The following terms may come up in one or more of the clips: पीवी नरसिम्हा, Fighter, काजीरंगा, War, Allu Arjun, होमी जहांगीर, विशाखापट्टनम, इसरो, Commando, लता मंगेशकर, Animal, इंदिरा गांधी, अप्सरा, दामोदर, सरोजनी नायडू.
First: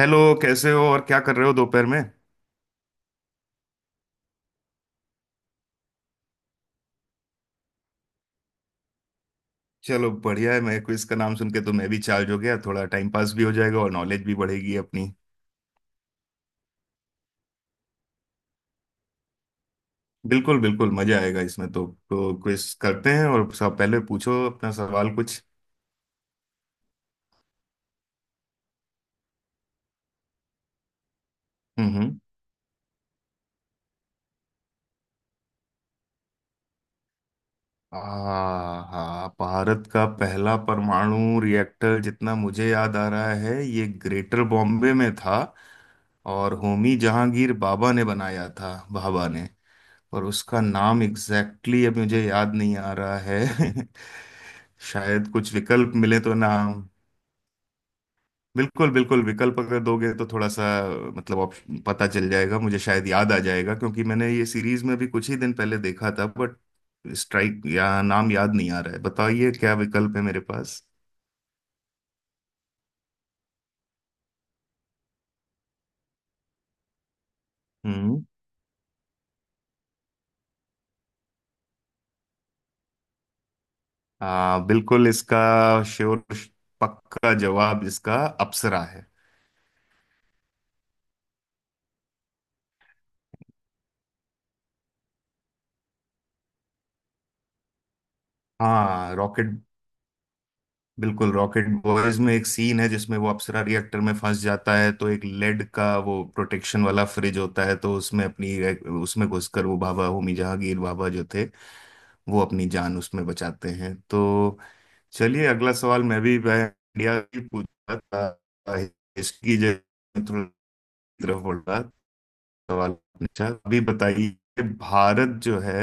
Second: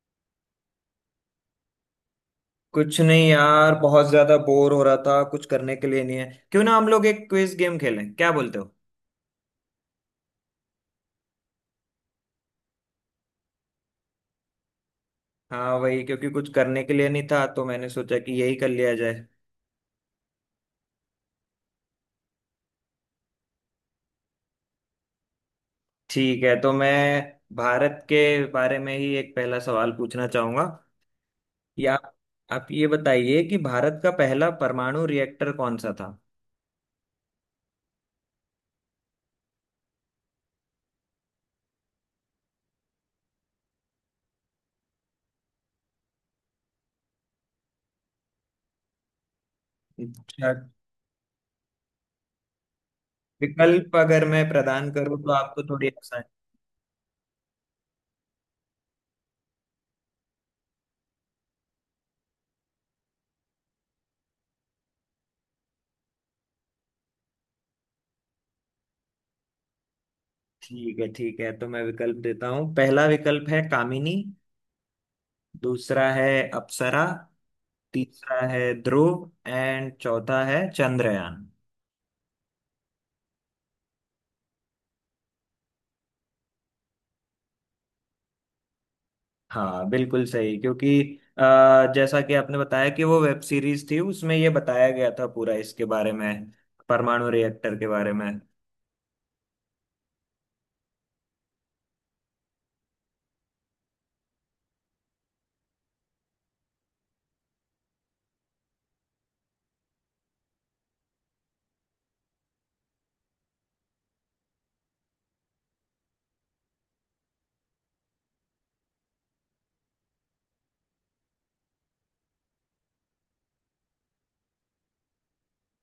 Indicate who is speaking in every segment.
Speaker 1: Hello, कैसे हो और क्या कर रहे हो दोपहर में।
Speaker 2: कुछ नहीं यार, बहुत ज्यादा बोर हो रहा था। कुछ करने के लिए नहीं है। क्यों ना हम लोग एक क्विज गेम खेलें, क्या बोलते हो?
Speaker 1: चलो, बढ़िया है। मैं क्विज का नाम सुन के तो मैं भी चार्ज हो गया। थोड़ा टाइम पास भी हो जाएगा और नॉलेज भी बढ़ेगी अपनी।
Speaker 2: हाँ वही, क्योंकि कुछ करने के लिए नहीं था तो मैंने सोचा कि यही कर लिया जाए।
Speaker 1: बिल्कुल बिल्कुल, मजा आएगा इसमें तो क्विज करते हैं, और सब, पहले पूछो अपना सवाल कुछ।
Speaker 2: ठीक है, तो मैं भारत के बारे में ही एक पहला सवाल पूछना चाहूंगा।
Speaker 1: हम्म,
Speaker 2: या आप
Speaker 1: हम्म।
Speaker 2: आप ये बताइए कि भारत का पहला परमाणु रिएक्टर कौन सा था?
Speaker 1: आ हाँ, भारत का पहला परमाणु रिएक्टर, जितना मुझे याद आ रहा है ये ग्रेटर बॉम्बे में था, और होमी जहांगीर बाबा ने बनाया था, बाबा ने। और
Speaker 2: अच्छा,
Speaker 1: उसका नाम एग्जैक्टली exactly अब मुझे याद नहीं आ रहा है।
Speaker 2: विकल्प अगर मैं प्रदान करूँ
Speaker 1: शायद
Speaker 2: तो
Speaker 1: कुछ
Speaker 2: आपको थोड़ी
Speaker 1: विकल्प मिले
Speaker 2: आसान।
Speaker 1: तो नाम। बिल्कुल बिल्कुल, विकल्प अगर दोगे तो थोड़ा सा मतलब ऑप्शन पता चल जाएगा। मुझे शायद याद आ जाएगा, क्योंकि मैंने ये सीरीज में भी कुछ ही दिन पहले देखा था, बट स्ट्राइक, या नाम याद नहीं आ रहा है। बताइए क्या विकल्प है मेरे पास।
Speaker 2: ठीक है ठीक है, तो मैं विकल्प देता हूँ। पहला विकल्प है कामिनी, दूसरा है अप्सरा,
Speaker 1: हम्म।
Speaker 2: तीसरा है ध्रुव एंड चौथा है चंद्रयान।
Speaker 1: बिल्कुल इसका श्योर पक्का जवाब, इसका अप्सरा है।
Speaker 2: हाँ बिल्कुल सही, क्योंकि जैसा कि आपने बताया कि वो वेब सीरीज थी, उसमें ये बताया गया था पूरा इसके बारे में, परमाणु रिएक्टर के बारे में।
Speaker 1: हाँ रॉकेट, बिल्कुल रॉकेट बॉयज में एक सीन है जिसमें वो अप्सरा रिएक्टर में फंस जाता है, तो एक लेड का वो प्रोटेक्शन वाला फ्रिज होता है, तो उसमें अपनी, उसमें घुसकर वो बाबा, होमी जहांगीर बाबा जो थे, वो अपनी जान उसमें बचाते हैं। तो चलिए, अगला सवाल। मैं इंडिया की पूछ रहा था, इसकी जगह थोड़ा तरफ बढ़ रहा सवाल पूछा। अभी बताइए, भारत जो है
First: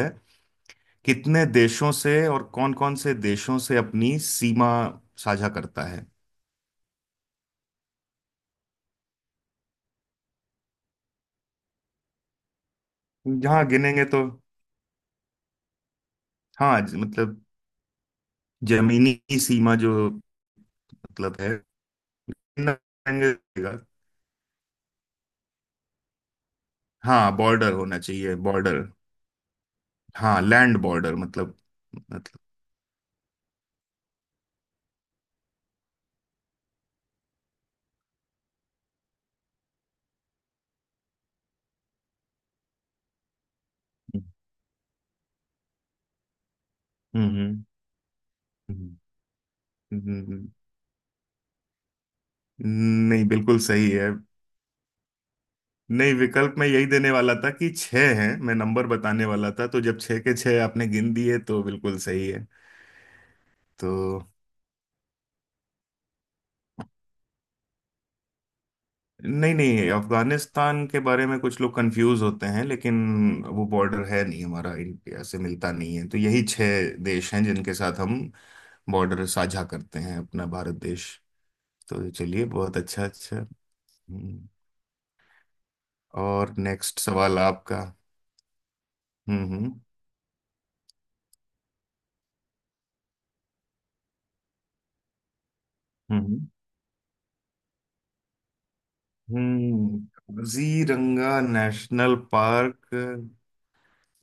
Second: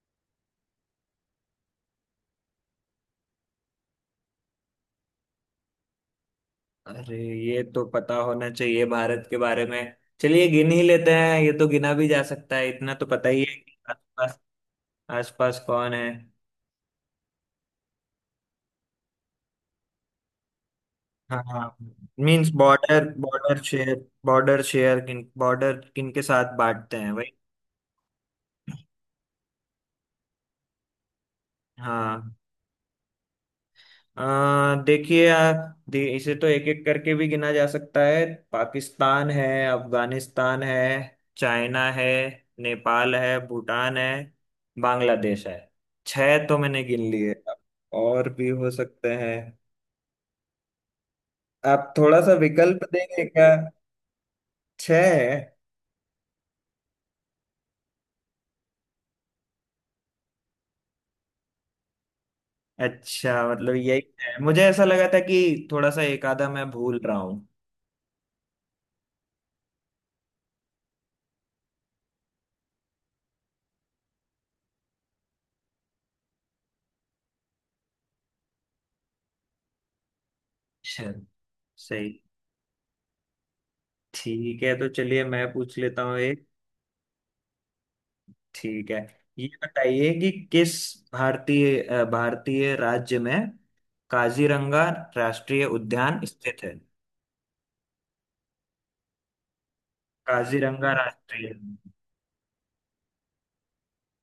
Speaker 1: कितने देशों से और कौन-कौन से देशों से अपनी सीमा साझा करता है।
Speaker 2: अरे, ये तो पता होना चाहिए भारत के बारे में। चलिए गिन ही लेते हैं, ये तो गिना भी जा सकता है। इतना तो पता ही है
Speaker 1: जहाँ
Speaker 2: कि
Speaker 1: गिनेंगे तो,
Speaker 2: आसपास, आसपास कौन है।
Speaker 1: हाँ, मतलब जमीनी सीमा जो मतलब है,
Speaker 2: हाँ, मीन्स
Speaker 1: ना,
Speaker 2: बॉर्डर, बॉर्डर
Speaker 1: गिनेंगे।
Speaker 2: शेयर, बॉर्डर शेयर, किन बॉर्डर, किन के साथ बांटते हैं भाई।
Speaker 1: हाँ बॉर्डर होना चाहिए, बॉर्डर। हाँ लैंड बॉर्डर, मतलब,
Speaker 2: हाँ,
Speaker 1: मतलब।
Speaker 2: देखिए, इसे तो एक एक करके भी गिना जा सकता है। पाकिस्तान है, अफगानिस्तान है, चाइना है, नेपाल है, भूटान है, बांग्लादेश है। छह तो मैंने गिन
Speaker 1: हम्म,
Speaker 2: लिए, अब
Speaker 1: हम्म,
Speaker 2: और भी हो
Speaker 1: हम्म,
Speaker 2: सकते हैं।
Speaker 1: हम्म, हम्म, हम्म।
Speaker 2: आप थोड़ा सा विकल्प देंगे
Speaker 1: नहीं,
Speaker 2: क्या?
Speaker 1: बिल्कुल सही है।
Speaker 2: छह है?
Speaker 1: नहीं, विकल्प मैं यही देने वाला था कि छह हैं। मैं नंबर बताने वाला था, तो जब छह के छह आपने गिन दिए तो बिल्कुल सही है।
Speaker 2: अच्छा, मतलब
Speaker 1: तो
Speaker 2: यही है। मुझे ऐसा लगा था कि थोड़ा सा एक आधा मैं भूल रहा हूँ।
Speaker 1: नहीं नहीं, अफगानिस्तान के बारे में कुछ लोग कंफ्यूज होते हैं, लेकिन वो बॉर्डर है नहीं, हमारा इंडिया से मिलता नहीं है, तो यही छह देश हैं जिनके साथ हम बॉर्डर साझा करते हैं, अपना भारत देश।
Speaker 2: अच्छा, सही।
Speaker 1: तो चलिए, बहुत अच्छा, अच्छा। हम्म।
Speaker 2: ठीक है तो चलिए, मैं पूछ लेता हूँ।
Speaker 1: और नेक्स्ट सवाल आपका।
Speaker 2: ठीक है, ये
Speaker 1: हम्म,
Speaker 2: बताइए कि किस भारतीय भारतीय राज्य में काजीरंगा राष्ट्रीय उद्यान
Speaker 1: हम्म,
Speaker 2: स्थित है?
Speaker 1: हम्म, हम्म।
Speaker 2: काजीरंगा
Speaker 1: काजीरंगा
Speaker 2: राष्ट्रीय,
Speaker 1: नेशनल पार्क।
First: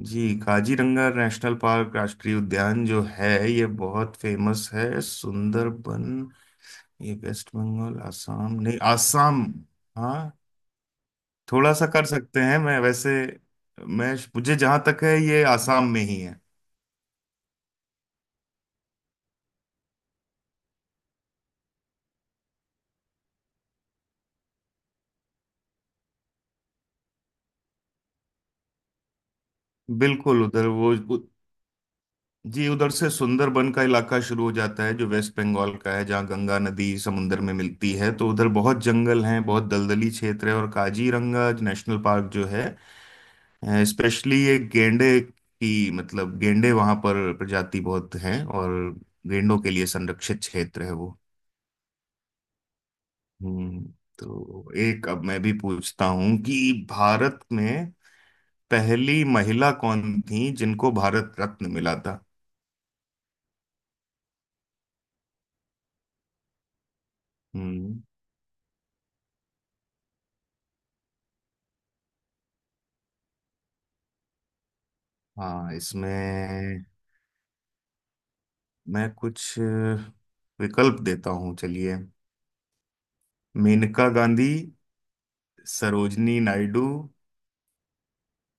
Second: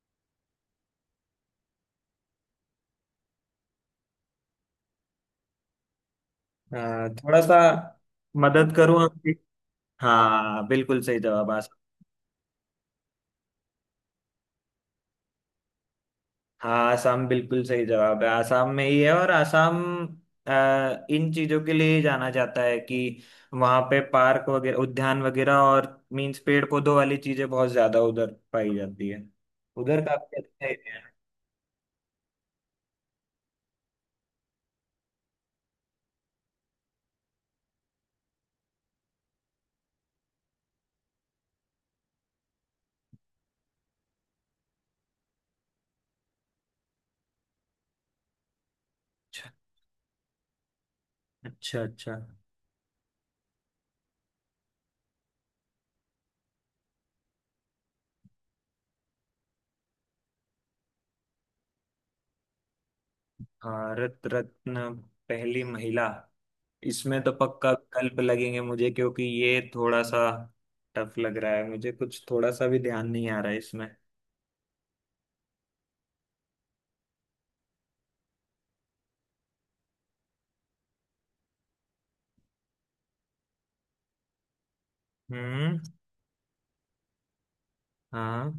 Speaker 1: जी, काजीरंगा नेशनल पार्क, राष्ट्रीय उद्यान जो है ये बहुत फेमस है। सुंदरबन, ये
Speaker 2: थोड़ा
Speaker 1: वेस्ट
Speaker 2: सा
Speaker 1: बंगाल, आसाम,
Speaker 2: मदद
Speaker 1: नहीं
Speaker 2: करूं आपकी?
Speaker 1: आसाम। हाँ
Speaker 2: हाँ बिल्कुल सही जवाब,
Speaker 1: थोड़ा
Speaker 2: आसाम।
Speaker 1: सा कर सकते हैं, मैं वैसे। मैं, मुझे जहां तक है, ये आसाम में ही है।
Speaker 2: हाँ आसाम, बिल्कुल सही जवाब है, आसाम में ही है। और आसाम इन चीजों के लिए ही जाना जाता है कि वहां पे पार्क वगैरह, उद्यान वगैरह, और मीन्स पेड़ पौधों वाली चीजें बहुत ज्यादा उधर पाई जाती है। उधर काफी
Speaker 1: बिल्कुल,
Speaker 2: अच्छा
Speaker 1: उधर
Speaker 2: है।
Speaker 1: वो जी उधर से सुंदरबन का इलाका शुरू हो जाता है जो वेस्ट बंगाल का है, जहाँ गंगा नदी समुन्द्र में मिलती है, तो उधर बहुत जंगल हैं, बहुत दलदली क्षेत्र है। और काजीरंगा नेशनल पार्क जो है, स्पेशली ये गेंडे की, मतलब गेंडे वहां पर प्रजाति बहुत हैं, और
Speaker 2: अच्छा
Speaker 1: गेंडों के लिए संरक्षित क्षेत्र है वो।
Speaker 2: अच्छा। अच्छा,
Speaker 1: हम्म। तो एक, अब मैं भी पूछता हूं कि भारत में पहली महिला कौन थी जिनको भारत रत्न मिला था।
Speaker 2: भारत रत्न, पहली महिला। इसमें तो पक्का
Speaker 1: हम्म।
Speaker 2: विकल्प लगेंगे मुझे, क्योंकि ये थोड़ा सा टफ लग रहा है मुझे। कुछ थोड़ा सा भी ध्यान नहीं आ रहा है इसमें।
Speaker 1: हाँ इसमें मैं कुछ विकल्प देता हूँ, चलिए। मेनका गांधी,
Speaker 2: हम्म।
Speaker 1: सरोजनी नायडू,
Speaker 2: हाँ,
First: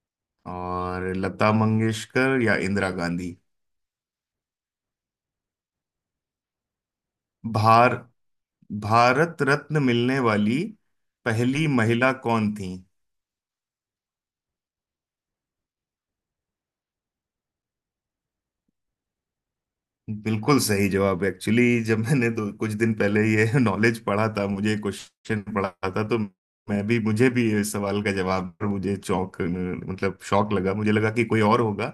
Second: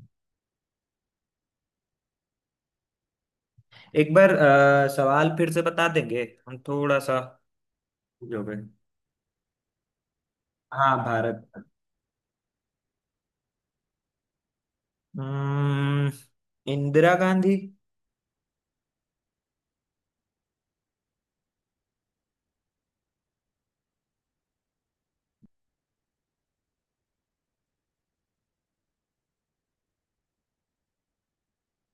Speaker 1: और लता मंगेशकर या इंदिरा गांधी।
Speaker 2: एक बार सवाल फिर से बता देंगे? हम थोड़ा सा
Speaker 1: भार
Speaker 2: हो गए।
Speaker 1: भारत रत्न मिलने वाली
Speaker 2: हाँ
Speaker 1: पहली
Speaker 2: भारत।
Speaker 1: महिला कौन थी।
Speaker 2: हम्म, इंदिरा गांधी।
Speaker 1: बिल्कुल सही जवाब। एक्चुअली जब मैंने दो कुछ दिन पहले ये नॉलेज पढ़ा था, मुझे क्वेश्चन पढ़ा था, तो मैं भी, मुझे भी इस सवाल का जवाब, पर मुझे चौंक, मतलब शौक लगा। मुझे लगा कि कोई और होगा,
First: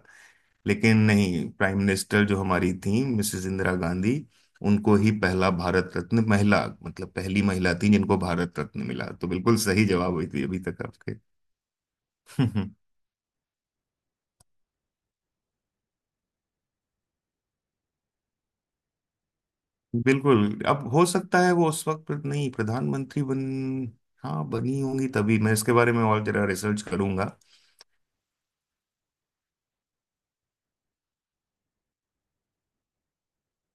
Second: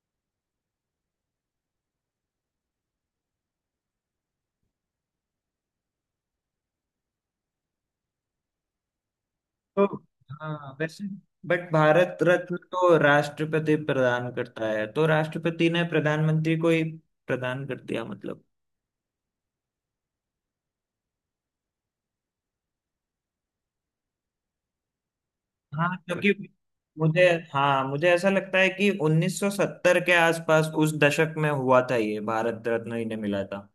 Speaker 1: लेकिन नहीं, प्राइम मिनिस्टर जो हमारी थी, मिसेस इंदिरा गांधी, उनको ही पहला भारत रत्न, महिला मतलब पहली महिला थी जिनको भारत रत्न मिला। तो बिल्कुल सही
Speaker 2: तो
Speaker 1: जवाब हुई थी अभी
Speaker 2: हाँ
Speaker 1: तक
Speaker 2: वैसे,
Speaker 1: आपके।
Speaker 2: बट भारत रत्न तो राष्ट्रपति प्रदान करता है, तो राष्ट्रपति ने प्रधानमंत्री को ही प्रदान कर दिया मतलब।
Speaker 1: बिल्कुल, अब हो सकता है वो उस वक्त नहीं प्रधानमंत्री बन, हाँ, बनी होंगी तभी। मैं इसके
Speaker 2: हाँ
Speaker 1: बारे में और
Speaker 2: क्योंकि
Speaker 1: जरा रिसर्च
Speaker 2: मुझे
Speaker 1: करूंगा।
Speaker 2: हाँ मुझे ऐसा लगता है कि 1970 के आसपास, उस दशक में हुआ था ये भारत रत्न इन्हें मिला था।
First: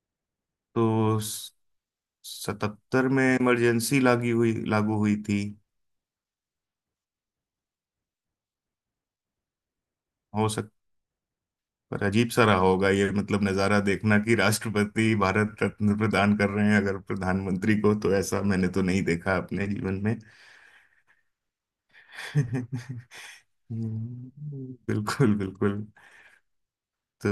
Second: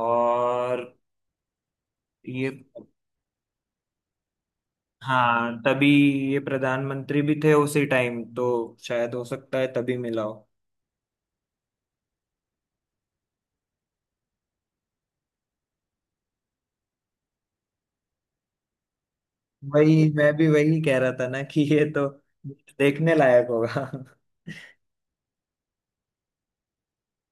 Speaker 2: और
Speaker 1: तो
Speaker 2: ये,
Speaker 1: 1977 में इमरजेंसी लागू हुई थी।
Speaker 2: हाँ तभी, ये प्रधानमंत्री भी थे उसी टाइम तो शायद हो सकता है तभी मिला हो।
Speaker 1: हो सकता। पर अजीब सा रहा होगा ये, मतलब नज़ारा देखना कि राष्ट्रपति भारत रत्न प्रदान कर रहे हैं अगर प्रधानमंत्री को, तो ऐसा मैंने तो नहीं देखा अपने जीवन
Speaker 2: वही
Speaker 1: में।
Speaker 2: मैं भी वही कह रहा था ना कि ये तो देखने लायक होगा।
Speaker 1: बिल्कुल बिल्कुल। तो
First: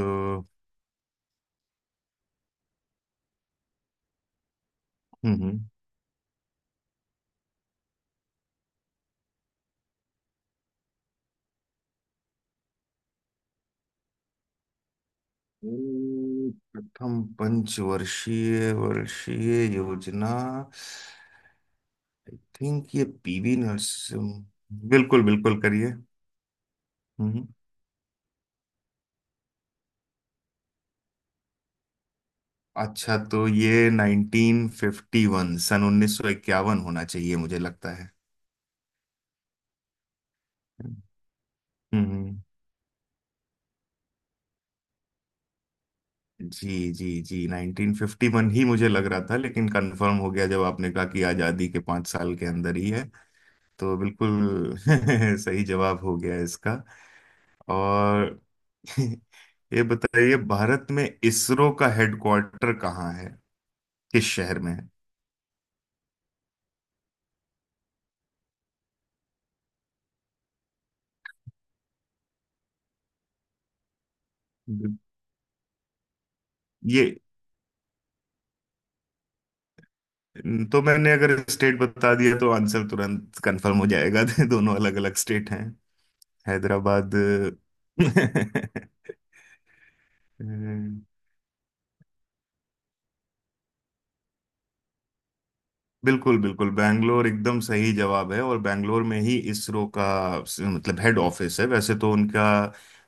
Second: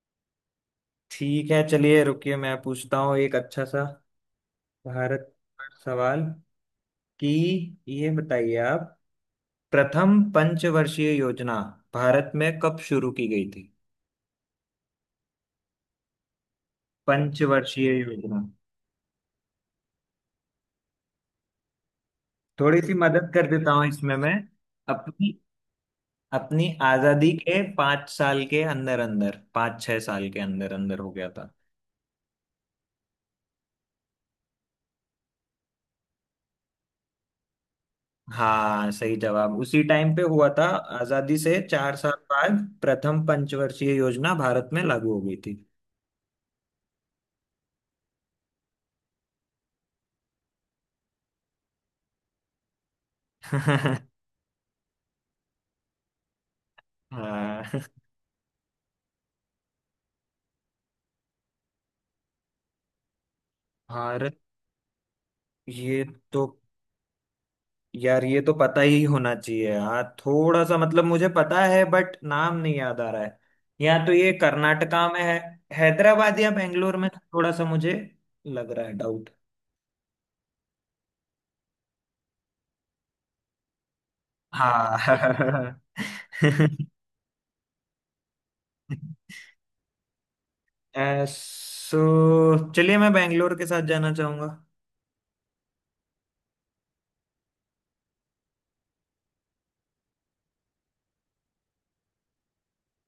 Speaker 2: ठीक है चलिए, रुकिए मैं पूछता हूँ एक अच्छा सा भारत
Speaker 1: हम्म,
Speaker 2: पर सवाल कि ये बताइए आप, प्रथम पंचवर्षीय योजना भारत में कब शुरू की गई थी?
Speaker 1: प्रथम
Speaker 2: पंचवर्षीय योजना,
Speaker 1: पंचवर्षीय वर्षीय योजना। आई
Speaker 2: थोड़ी सी
Speaker 1: थिंक ये
Speaker 2: मदद कर
Speaker 1: पीवी
Speaker 2: देता हूँ इसमें मैं।
Speaker 1: नरसिम्हा, बिल्कुल
Speaker 2: अपनी
Speaker 1: बिल्कुल करिए।
Speaker 2: अपनी आजादी
Speaker 1: हम्म।
Speaker 2: के पांच साल के अंदर अंदर, पांच छह साल के अंदर अंदर हो गया था।
Speaker 1: अच्छा, तो ये 1951, सन 1951 होना चाहिए मुझे लगता है।
Speaker 2: हाँ सही जवाब, उसी टाइम पे हुआ था। आजादी से चार साल
Speaker 1: हम्म,
Speaker 2: बाद प्रथम पंचवर्षीय योजना भारत में लागू हो गई थी।
Speaker 1: जी जी जी, 1951 ही मुझे लग रहा था, लेकिन कंफर्म हो गया जब आपने कहा कि आजादी के पाँच साल के अंदर ही है। तो बिल्कुल सही जवाब हो गया इसका।
Speaker 2: हाँ।
Speaker 1: और ये बताइए, भारत में इसरो का हेडक्वार्टर कहाँ है, किस
Speaker 2: हार,
Speaker 1: शहर में।
Speaker 2: ये तो, यार ये तो पता ही होना चाहिए। हाँ थोड़ा सा, मतलब मुझे पता है बट नाम नहीं याद आ रहा है। या तो ये
Speaker 1: है
Speaker 2: कर्नाटका में है, हैदराबाद या बेंगलोर
Speaker 1: ये
Speaker 2: में, थोड़ा सा मुझे लग रहा है डाउट।
Speaker 1: तो, मैंने अगर स्टेट बता दिया तो आंसर तुरंत कंफर्म हो जाएगा। दोनों अलग अलग स्टेट हैं,
Speaker 2: हाँ।
Speaker 1: हैदराबाद।
Speaker 2: सो चलिए, मैं बेंगलोर के साथ जाना चाहूंगा।
Speaker 1: बिल्कुल बिल्कुल, बैंगलोर एकदम सही जवाब है, और बैंगलोर में ही इसरो का, मतलब हेड ऑफिस है। वैसे तो उनका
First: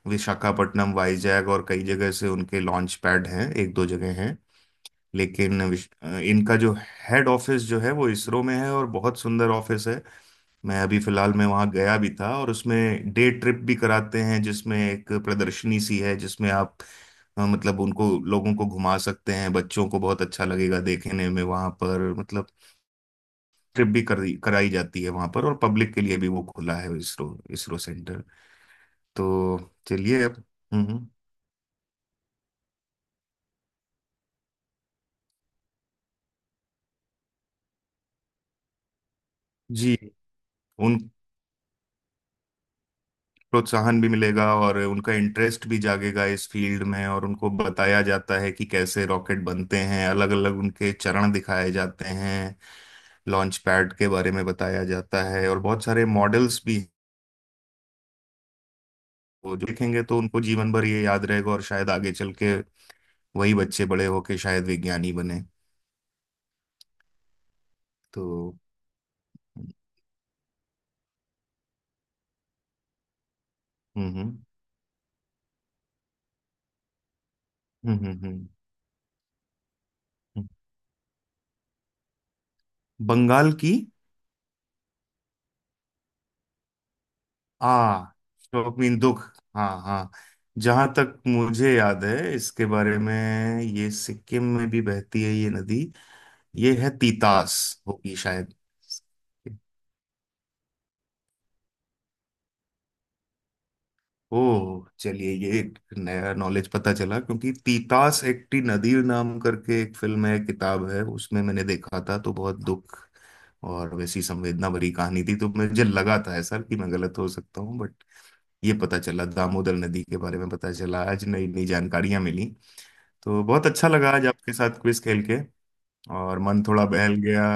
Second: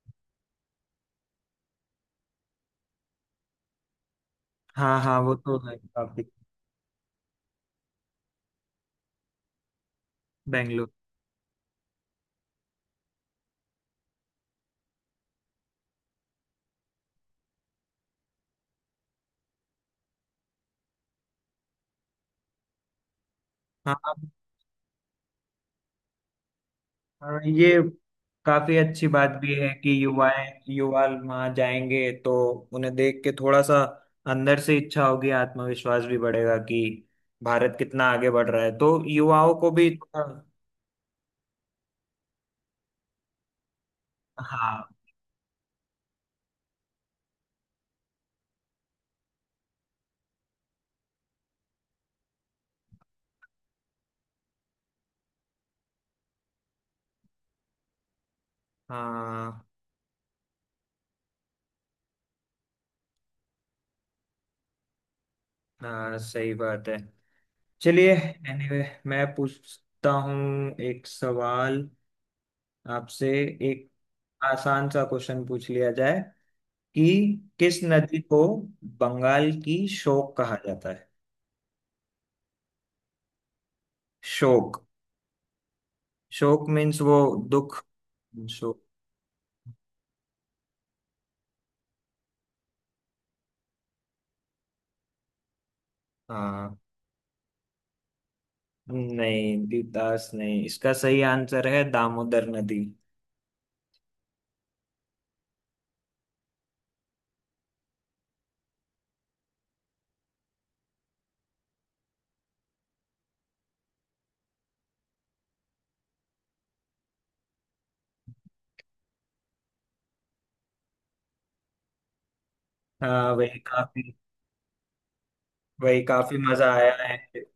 Speaker 1: विशाखापट्टनम, वाईजैग, और कई जगह से उनके लॉन्च पैड हैं, एक दो जगह हैं,
Speaker 2: हाँ हाँ वो तो
Speaker 1: लेकिन
Speaker 2: है काफी।
Speaker 1: इनका जो हेड ऑफिस जो है, वो इसरो में है, और बहुत सुंदर ऑफिस है। मैं
Speaker 2: बेंगलोर।
Speaker 1: अभी फिलहाल मैं वहाँ गया भी था, और उसमें डे ट्रिप भी कराते हैं, जिसमें एक प्रदर्शनी सी है, जिसमें आप मतलब उनको, लोगों को घुमा सकते हैं। बच्चों को बहुत अच्छा लगेगा देखने में वहाँ पर, मतलब ट्रिप भी
Speaker 2: हाँ,
Speaker 1: कराई जाती है वहाँ पर, और पब्लिक के लिए भी वो खुला है, इसरो,
Speaker 2: हाँ,
Speaker 1: इसरो
Speaker 2: ये
Speaker 1: सेंटर।
Speaker 2: काफी अच्छी बात भी
Speaker 1: तो
Speaker 2: है कि
Speaker 1: चलिए अब।
Speaker 2: युवाएं,
Speaker 1: हम्म,
Speaker 2: युवा वहां जाएंगे तो उन्हें देख के थोड़ा सा अंदर से इच्छा होगी, आत्मविश्वास भी बढ़ेगा कि भारत कितना आगे बढ़ रहा है। तो युवाओं को भी
Speaker 1: जी,
Speaker 2: थोड़ा-।
Speaker 1: उन प्रोत्साहन भी मिलेगा और
Speaker 2: हाँ
Speaker 1: उनका इंटरेस्ट भी जागेगा इस फील्ड में, और उनको बताया जाता है कि कैसे रॉकेट बनते हैं, अलग अलग उनके चरण दिखाए जाते हैं, लॉन्च पैड के बारे में बताया जाता है, और बहुत सारे मॉडल्स भी हैं। वो जो
Speaker 2: हाँ।
Speaker 1: देखेंगे तो उनको जीवन भर ये याद रहेगा, और शायद आगे चल के वही बच्चे बड़े होके शायद विज्ञानी बने।
Speaker 2: हाँ सही बात है चलिए।
Speaker 1: तो
Speaker 2: एनीवे, मैं पूछता हूँ एक सवाल आपसे। एक
Speaker 1: हम्म, हम्म,
Speaker 2: आसान सा क्वेश्चन पूछ लिया जाए कि किस
Speaker 1: हम्म, हम्म,
Speaker 2: नदी को बंगाल की शोक
Speaker 1: हम्म।
Speaker 2: कहा जाता है?
Speaker 1: बंगाल की,
Speaker 2: शोक, शोक मीन्स वो दुख,
Speaker 1: हाँ। शोक
Speaker 2: शोक।
Speaker 1: मीन दुख। हाँ हाँ, जहां तक मुझे याद है इसके बारे में, ये सिक्किम में भी बहती है ये नदी। ये
Speaker 2: हाँ।
Speaker 1: है तीतास होगी शायद।
Speaker 2: नहीं, द्वितास नहीं, इसका सही आंसर है दामोदर नदी।
Speaker 1: ओह चलिए, ये एक नया नॉलेज पता चला, क्योंकि तीतास एक टी नदी नाम करके एक फिल्म है, किताब है, उसमें मैंने देखा था, तो बहुत दुख और वैसी संवेदना भरी कहानी थी। तो मुझे लगा था ऐसा कि मैं गलत हो सकता हूँ, बट ये पता चला, दामोदर नदी के बारे में पता चला आज। नई नई जानकारियां मिली।
Speaker 2: हाँ
Speaker 1: तो
Speaker 2: वही
Speaker 1: बहुत अच्छा
Speaker 2: काफी,
Speaker 1: लगा आज आपके साथ क्विज खेल के,
Speaker 2: वही काफी
Speaker 1: और मन
Speaker 2: मजा
Speaker 1: थोड़ा
Speaker 2: आया
Speaker 1: बहल
Speaker 2: है।
Speaker 1: गया।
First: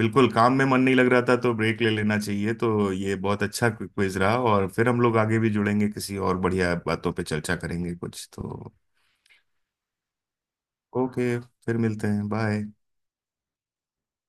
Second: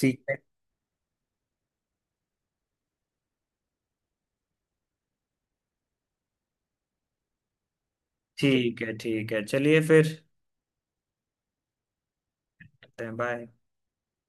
Speaker 2: ठीक है
Speaker 1: काम में मन नहीं लग रहा था, तो ब्रेक ले लेना चाहिए। तो ये बहुत अच्छा क्विज रहा, और फिर हम लोग आगे भी जुड़ेंगे, किसी और बढ़िया बातों पे चर्चा करेंगे कुछ तो।
Speaker 2: ठीक है, ठीक है चलिए फिर,
Speaker 1: ओके, फिर मिलते हैं, बाय।
Speaker 2: बाय।